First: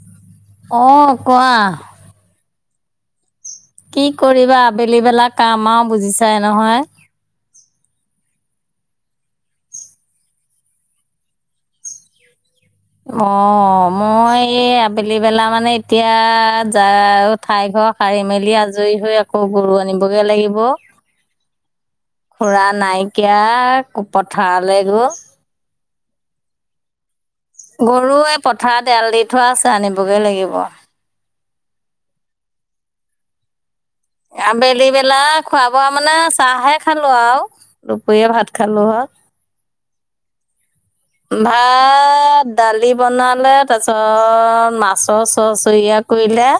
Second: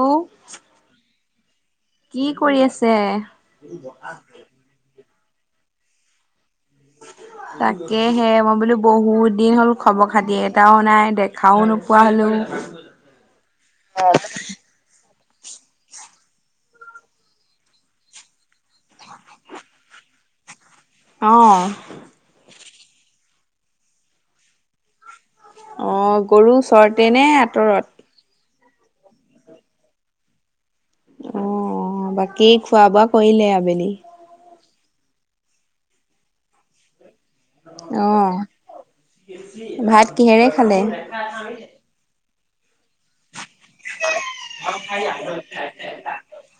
অ', অ কোৱা কি কৰি আছে? কি কৰিবা আবেলি বেলা কাম আৰু বুজিছাই নহয় তাকে হে মই বোলো বহুত দিন হ'ল খবৰ খাতি এটাও নাই দেখাও নোপোৱা হ'লো। অ', মই এই আবেলি [unintelligible] বেলা মানে এতিয়া য ঠাই ঘৰ সাৰি মেলি আজৰি হৈ আকৌ গৰু আনিব [unintelligible] লাগিব। অ', পুৰা নাইকিয়া পথাৰলৈ গ'ল অ', গৰু ওচৰতে নে আঁতৰত? গৰু এই পথাৰত এৰাল দি থোৱা আছে আনিবগে লাগিব। অ', বাকী খোৱা বোৱা কৰিলে আবেলি? আবেলিবেলা খোৱা বোৱা মানে চাহে খাল দুপৰীয়া অ', ভাত খালো হ ভাত কিহেৰে খালে? ভাত দালি বনালে তাৰিছত চ মাছৰ চ চৰিয়া কৰিলে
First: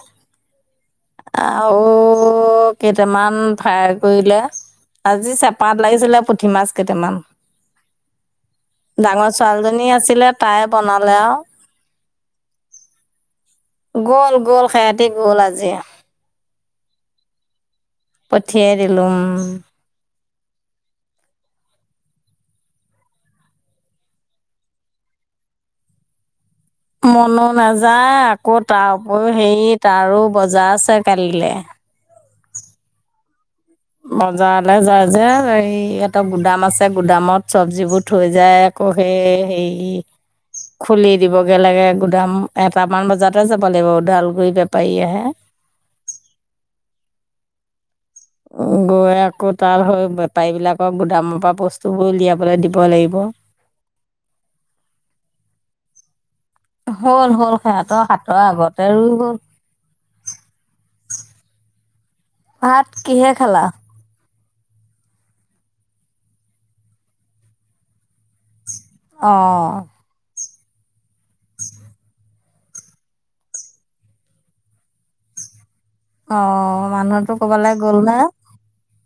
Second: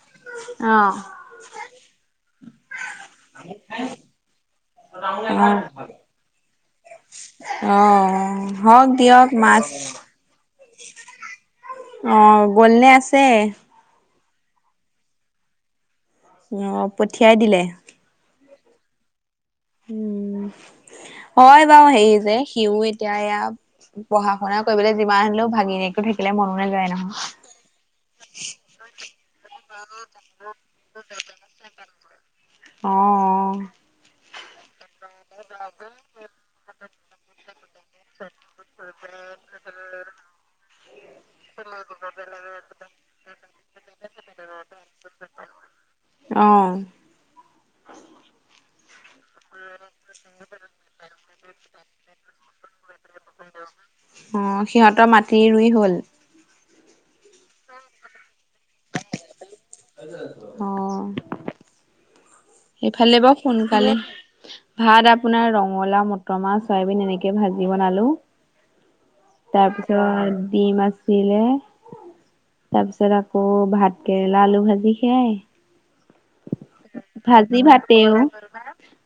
অ'। আৰু কেইটামান ফ্ৰাই কৰিলে। আজি চেপাত লাগিছিলে পুঠি মাছ কেইটামান অ', হওক দিয়ক ডাঙৰ মাছ ছোৱালীজনী আছিলে তাই বনালে আৰু অ, গ'লনে আছে। গ'ল গ'ল সিহঁতি গ'ল আজি অ, পঠিয়াই দিলে। পঠিয়াই দিলো। উম হয় বাৰু সেই যে সিও এতিয়া এয়া পঢ়া শুনা কৰিবলৈ যিমান আনিলেও ভাগি নকো থাকিলে মন মনো নাযায় আকৌ তাৰ উপৰিও হেৰি তাৰো বজাৰ আছে কালিলৈ অ, বজাৰলৈ যায় যে এই এটা গুদাম আছে গুদামত চব্জিবোৰ থৈ যায় আকৌ সেই হেৰি এই, খুলি দিবগে লাগে। গদাম এটামান বজাতে যাব লাগিব ওদালগুৰি বেপাৰী আহে আহ [inaudible] আকৌ তাৰ বেপাৰী বিলাকক গুদামৰ পৰা বস্তুবোৰ উলিয়াবলে দিব লাগিব। অ সিহঁতৰ মাটি ৰুই হ'ল? হ'ল হ'ল সিহঁতৰ হাতৰ আগতে ই হ'ল অ, ভাত সফালে কিহে বাৰু খালা? সোনকালে ভাত আপোনাৰ ৰঙালা মটৰ মাছ চয়াবিন এনেকে ভাজি বনালো অ', তাৰপিছত ডিম আছিলে তাৰ পিছত আকৌ ভাত কেেৰেলা আলু ভাজি খাই অ মানুহটোো কবালৈ গ'ল না অ,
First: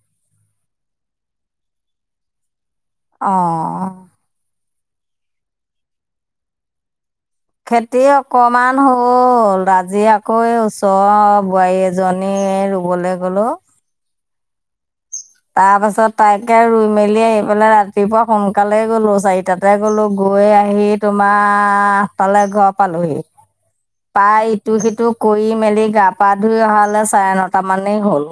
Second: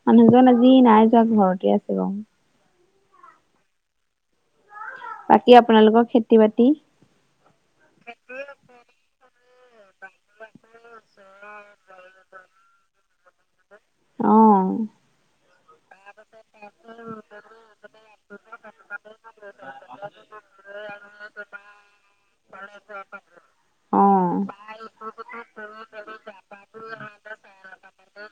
মানুহজন আজি নাই যোৱা ঘৰতে আছে বাৰ অ বাকী আপোনালোকৰ খেতি বাতি খেতি অকমান হ'ল ৰাজি আকৌ ওচৰ বোৱাৰী এজনী ৰুবলৈ গলো অ তাৰ পাছত তাকে ৰুই মেলি আহি পেলাই ৰাতিপুৱা সোনকালে গ'লো চাৰিটাতে গ'লো গৈ আহি তোমাৰ তালৈ ঘৰ পালোহি অ'। প্ৰায় ইটো সিটো কৰি মেলি গা পা ধুই অহালে চাৰে নটা মানেই হ'ল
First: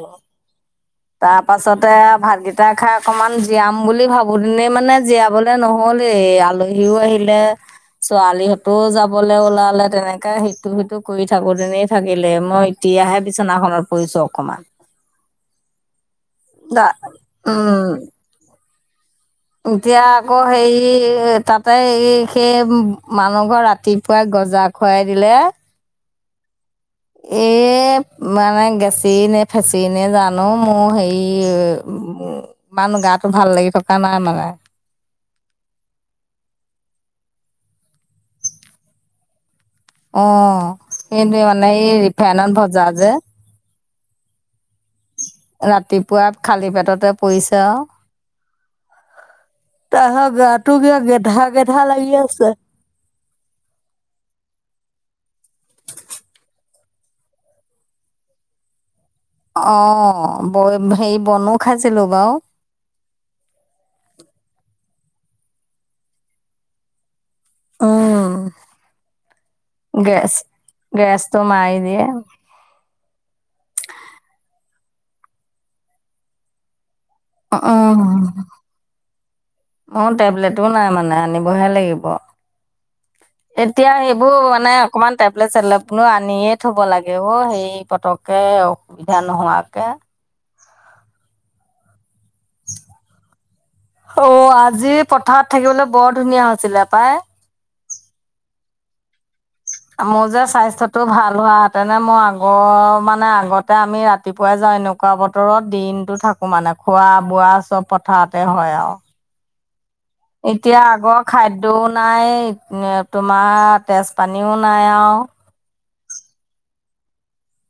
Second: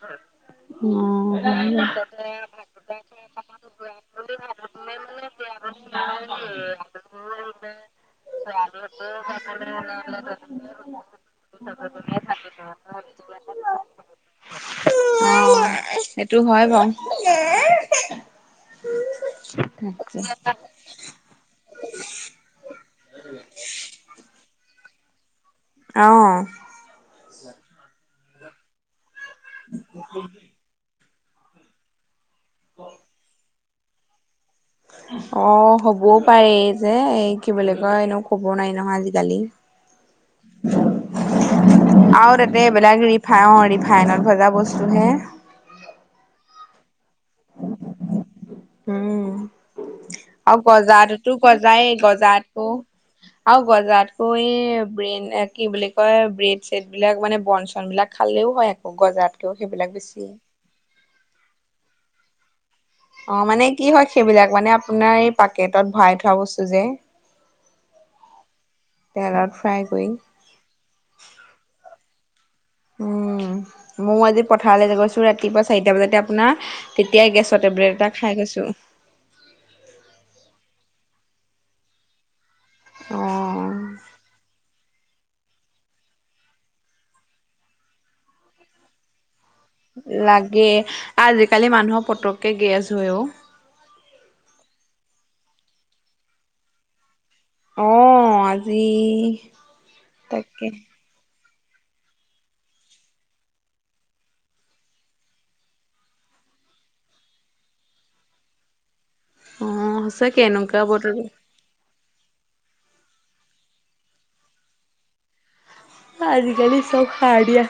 তাৰ পাছতে তাতে ভাতকিটাা খাক অকমান জীয়াম বুলি ভাবো তেনেই মানে জীয়াবলে বেয়া নহল এই আলহীও বস্তু আহিলে ওলাই গ'ল। ছোৱালিহতও যাবলৈ ওলালে তেনেকে সিটো সিটো কৰি থাকো তেনেই থাকো লাগিলে মই এতিয়াহে বিচনাখনত পৰিছো অকমান অ', সেইটো হয় দা বাৰু উম এতিয়া তাকে আকৌ হে তাতে এই সেই মানুহ ঘৰ ৰাতিপুৱাই গজা খুৱাই দিলে অঁ এ মানে গেচি নে ফেচি নে জানো মোৰ হেৰি ই ইানুহ গাটো ভাল লাগি থকা নাই মানে অ হ'বও পাৰেি যে এই কি বুলি কয় এনেও কব নাই নহয় আজিকালি অ কিন্ত মানে এইৰিফন বহত য যে ফাইনত ভজা বস্তুহে ৰাতিপুৱা খালী পেটতে পৰিছে আৰু উম তাৰপিছত আৰু গাটো কিবা গজাততো গেধা গেধা গজাই লাগি আছে গজাতকো আৰু গজাতকৈ এই বেইন কি বুলি কয় বেইন চেটবিলাক মানে বন চন বিলাক খালেও হয়। গজাতকেও সেইবিলাক বেছি অ', ব হে বনো খাইছিলো বাৰু। অ', মানে কি হয় সেইবিলাক মানে আপোনাৰ এই পাকেটত ভৰাই থোৱা বস্তু যে। উম, তেলত ফ্ৰাই কৰি গেছ গেছটো মাৰি দিয়ে। উম, ময়ো আজি পথাৰলৈ গৈছো ৰাতিপুৱা চাৰিটা বজাতে আপোনাৰ। তেতিয়াই গেছৰ টেবলেট উম, এটা খাই গৈছো অ' টেবলেটো নাই মানে। আনিবহে লাগিব অ এতিয়া সেইবোৰ মানে অকণমান টেবলেট চেবলেটনো আনিয়ে থ'ব লাগে হ' সেই পতককৈ অসুবিধা নহয়। লাগে আজিকালি মানুহৰ পুতকে গেছ হৈ অ'। অ আজি পথাৰত থাকিবলৈ বৰ ধুনীয়া হৈছিলে পায়। অ', আজি মোৰ যে তাকে স্বাস্থ্যতটো ভাল হোৱা তেনে মই আগৰ মানে আগতে আমি ৰাতিপুৱাই যাওঁ এনেকুৱা বতৰত দিনটো থাকোঁ মানে। খোৱা বোৱা চব পথাৰতে হয় আৰু। উম। এতিয়া আকৌ খাদ্যও নাই তোমাৰ তেজপানীও নাই আৰু। আজিকালি চব সাৰ দিয়া।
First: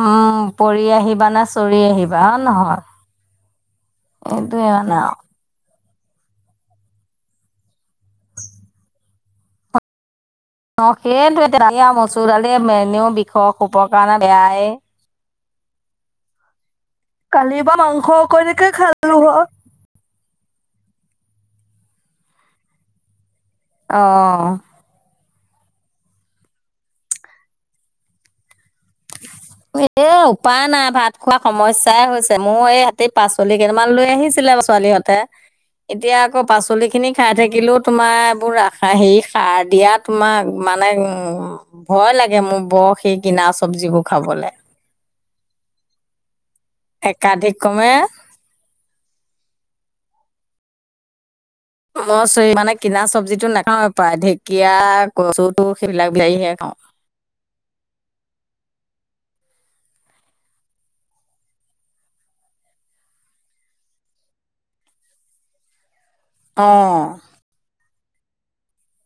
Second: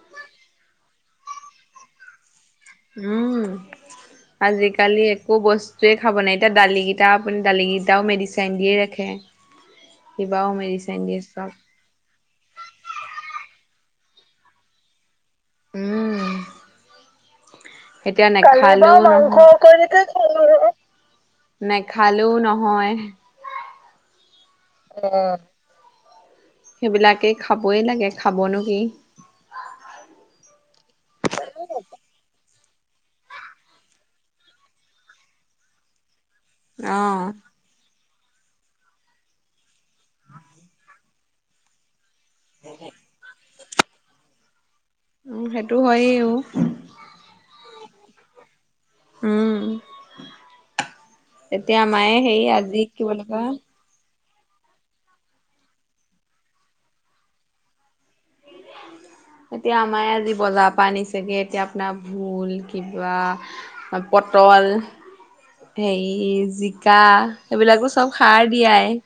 উম, পৰি আহিবা না চৰি আহিবা। নহয় উম, এইটোয়ে মানে আজিকালি আৰু একো বস্তু বোৱেই খাব নাই এতিয়া দালিকেইটা আপুনি দালিকেইটাও মেডিচাইিন দিয়েই ৰাখে। কিবাও অ', মেডিচাইন দিয়ে সেইো চব এয়ায়া মচুৰডালে মেনেও বিষ কোবৰ কাৰণে বেয়াই। উম। কালি বা মাংস এতিয়া অকণকে নাখালেও নহয় খালো হয়। [unintelligible] নেখালেও নহয়। আহ। সেইবিলাকে খাবই লাগে খাবনো কি? এ উপায় নাই ভাত খোৱা সমস্যাই হৈছে। মোৰ এই ইয়াতে পাচলি কেইটামান লৈ আহিছিলে ছোৱালীহঁতে। এতিয়া আকৌ পাচলিখিনি অ' খাই থাকিলেও তোমাৰ বোৰ ৰাসায়নিক সাৰ দিয়া তোমাক মানে উম ভয় লাগে। মোৰ বৰ সেই কিনা চব্জিবোৰ খাবলৈ। উম, সেইটো হয়েও। একাধিক ক্ৰমে। উম। এতিয়া মায়ে মই চ হেৰি মানে আজি কিনা কি বুলি চব্জিটো কয় নাখাওঁৱ প্ৰায়। কীয়া কচু থু সেইবিলাক বিলাহী হে খাওঁ। [inaudible] এতিয়া আমাৰে আজি বজাৰৰ পৰা আনিছেগে এতিয়া আপোনাৰ ভোল কিবা পটল কল হেৰি জিকা অ সেইবিলাকো চব সাৰ দিয়াই।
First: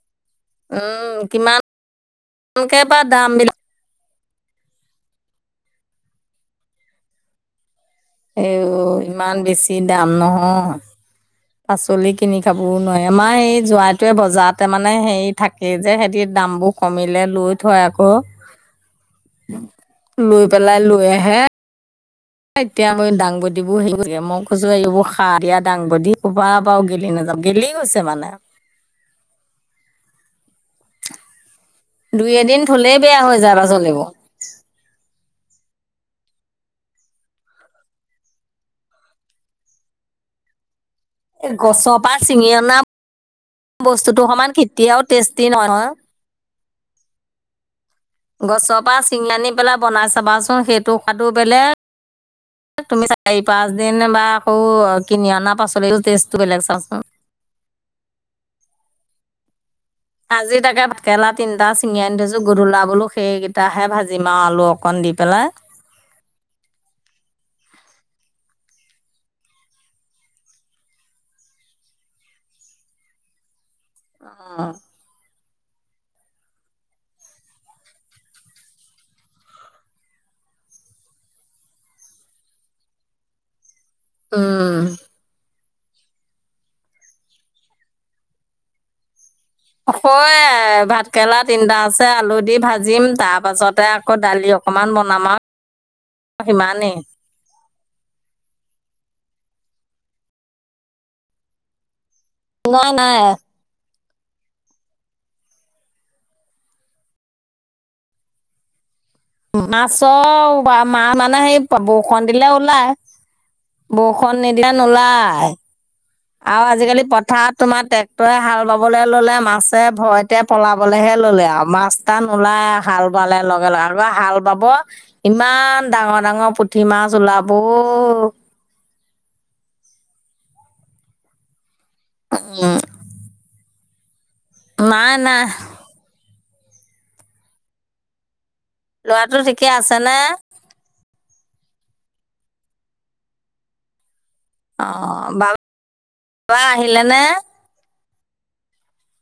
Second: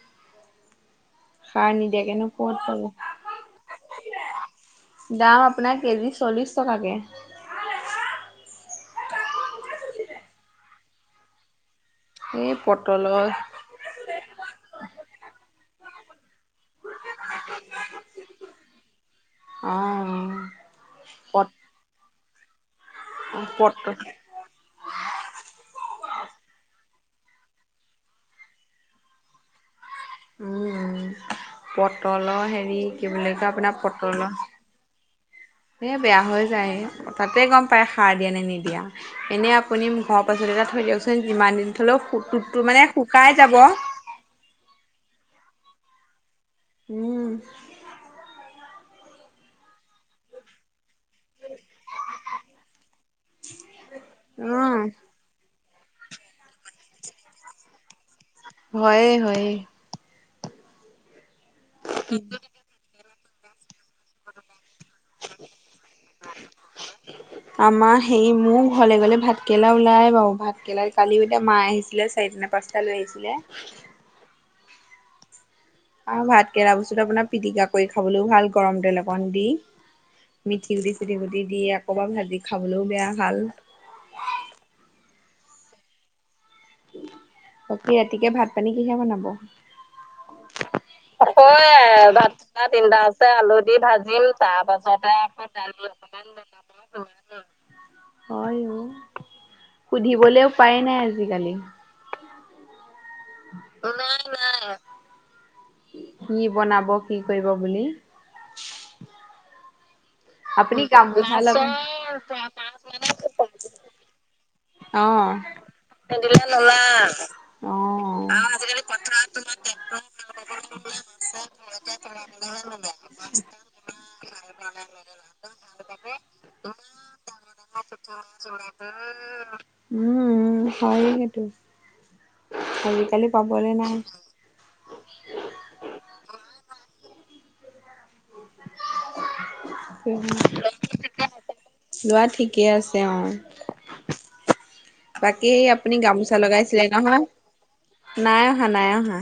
উম, কিমান সাৰ নিদিয়াকেনো ক'ত পাব। [unintelligible] বা দামবিলাক দাম আপোনাৰ কেজি চল্লিশ টকাকে। এ ইমান বেছি দাম নহয়। পাচলি কিনি এই খাবও নোৱাৰি। পটলৰ আমাৰ সেই জোনাহটোৱে বজাৰতে মানে হেৰি থাকে যে। দাম বোৰ কমিলে লৈ থয় আকৌ। লৈ অ', পেলাই লৈ আহে। পট এতিয়া মই দাংবদীবোৰ পট হেৰি কৰি মই কৈছো এইবোৰ সাৰ দিয়া দাংবদী। কোবা পৰাও গেলি নাযাওঁ গেলি গৈছে মানে। উম দুই পটলৰ এদিন হেৰি থলেই কি বেয়া বুলি হৈ কয় যায় আপোনাৰ পাচলিবোৰ। পটলৰ উ'। এই বেয়া হৈ যায় তাতে গম পায় সাৰ দিয়া নে নিদিয়া এনেই আপুনি ঘৰ পাচলি এটা থৈ দিয়কচোন। যিমান এই দিন থলেও গছৰপা চিঙি টোপটো অনা মানে শুকাই যাব। বস্তুতটো সমান কেতিয়াও টেষ্টি নহয়। উম'। গছৰ পৰা চিঙ আনি পেলাই বনাই চাবাচোন সেইটো ত খাদু বেলেগ তুমি চাৰি পাঁচ দিন বা আকৌ উম, কিনি অনা পাছত তেজটো বেলেগ চাচোন। হয় হয়। আজি তাকে ভাকেলা তিনিটা চিঙি আনি থৈছো গধূলা বোলো। সেইকেইটাহে ভাজিম আৰু আলু অকণ দি পেলাই। আমাৰ হেৰি মোৰ ঘৰলে গলে ভাতকেৰেলা ওলাই বাৰু ভাত কেৰেলাত কালি এতিয়া মা আহিছিলে চ সনা পাঁচটা লৈ আহিছিলে আহ। আৰু ভাত কেৰা বস্তুত আপোনাৰ পিটিকা কৰি খাবলৈও ভাল গৰম তেল অকণ দি। মিঠি গুটি চুটি গুটি দি আকবাৰ ভাজি খাবলৈও বেয়া ভাল। উ'। বাকী ৰাতিকে ভাত পানী কিহে বনাব? হয়। ভাতকেৰেলা তিনিটাছে আলু দি ভাজিম তাৰপাছতে আকৌ দালি অকণমান বনাম আৰু সিমানেই হয় অ',। সুধিবলৈও উপায় নাই আজিকালি ন নাই নাই নাই কি বনাব কি কৰিব বুলি না চব আপুনি মাহ গামোচা মানে লগ সেই বৰষুণ দিলে ওলাই বৰষুণ নি ন অ', োলায় আৰু আজিকালি পথাৰত তোমাৰ অ'। ট্ৰেক্টৰে হাল বাবলৈ ললে মাছে ভয়তে পলাবলেহে ললে আৰু মাছ টাান ওলাই হাল বালে লগে লগে আকৌ হাল বাব ইমান ডাঙৰ ডাঙৰ ডাঙৰ পুঠি মাছ ওলাব উম হয়েতো উম আজিকালি পাবলৈ নাই নাই না লৰাটো ঠিকে আছে ন লোৱা ঠিকে আছে অ অ বাকী আপুনি গামোচা বাবা লগাইছিলে আহিলে নহয় নে নাই অহা নাই অহা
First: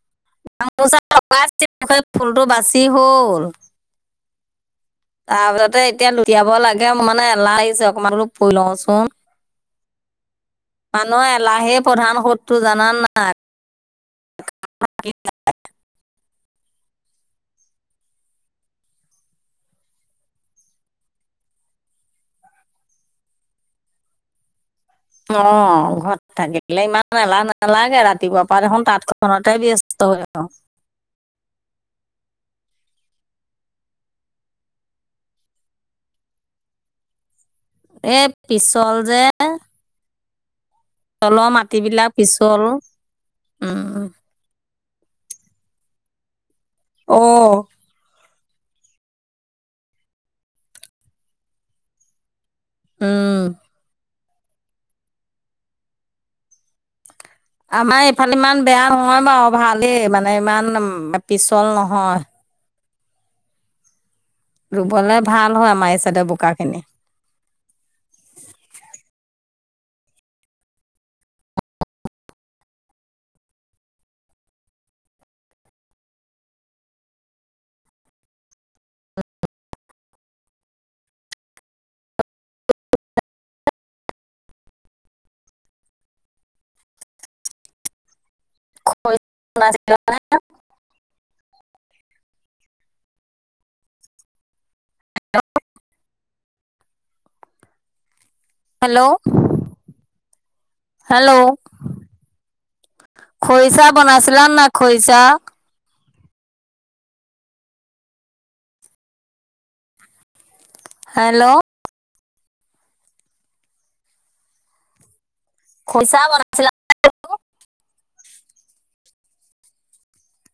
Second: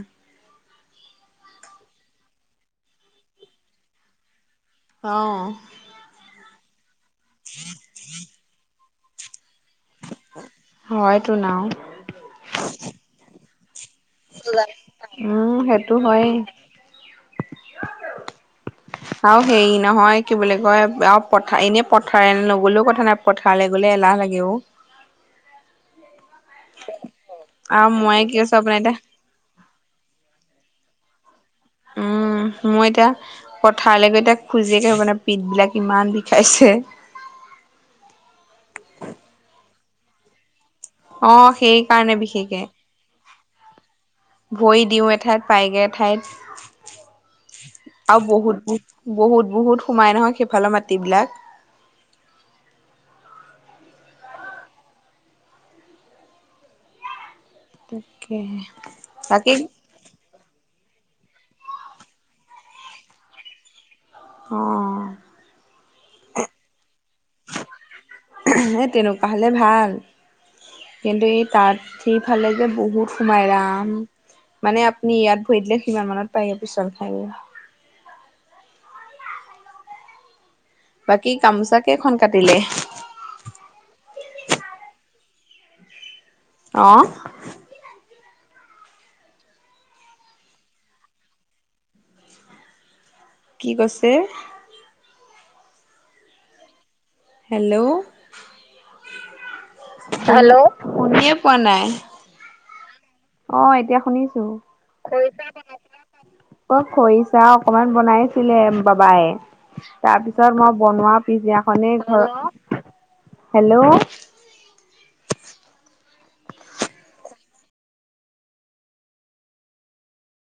আামোচা অকাকৈ ফুলটো বাচি হল অ তাৰপাছতে এতিয়া উৰিিয়াব লাগে মানে এলাহ আহিছে অকনমান অলপ ফুৰি লওঁচোন হয়তো মানুহ নাও এলাহে প্ৰধান সধটোো জান নাই উম সেইটো হয়েই আৰু হেৰি নহয় কি বুলিো কয় আৰু পথাৰ এনে পথাৰ নগলেও কথা নাই পথাৰলৈ গ'লে খেলাহ লাগেও অ ঘৰত থাকে ব ইমান এলাহ আৰু নেলাগে মই কি ৰাতিপুৱাৰ কৈছো পৰা আপোনাৰ দেখোন এতিয়া তাঁতখনতে ব্যস্ত হৈ আহো উম উ মই এতিয়া পথাৰলৈ গৈ এতিয়া খোজিয়োকে আহিবানে পিঠ বিলাক ইমান বিষাইছে [inaudible] এই পিছল যে অ তলৰ সেই মাটিবলাক কাৰণে বিশেষকে পিছল উম ভৰি দিওঁ এঠাইত পাইগৈ ঠাইত অ', আৰু বহুত বহুত বহুত সোমাই নহয় সেইফালৰ মাট বিলাক আহম আমাৰ ইফালে তাকেহে ইমান বেয়া নহয় বাৰু বাকী ভালেই মানে ইমান পিছল নহয় অ' ৰুবলৈ ভাল হয় আমাৰ এই চডে বোকা খিনি এই তেনেকুৱা হ'লে ভাল কিন্তু এই তাত সিফালে যে বহুত সোমাই ৰাম মানে আপুনি ইয়াত ভৰি দিলে কিমান মানত পায়গ পিছল খাই বাকী গামোচাাকেইখন কাটিলে আহ খছিল কি কৈছে হেল্ল' হেল্ল', হেল্ল' শনিয়ে প হেল্ল', নাই অ খৰিচা এতিয়া শুনিছো বনাইছিলা নে নাই খৰিচা? অই খৰিচাহ অকমান বনাইছিলে বাবাই তাৰ পিছত মই বনোৱা হেল্ল', পিজ্জাখনে ঘৰত হেল্ল' খইচা বনাইছিলা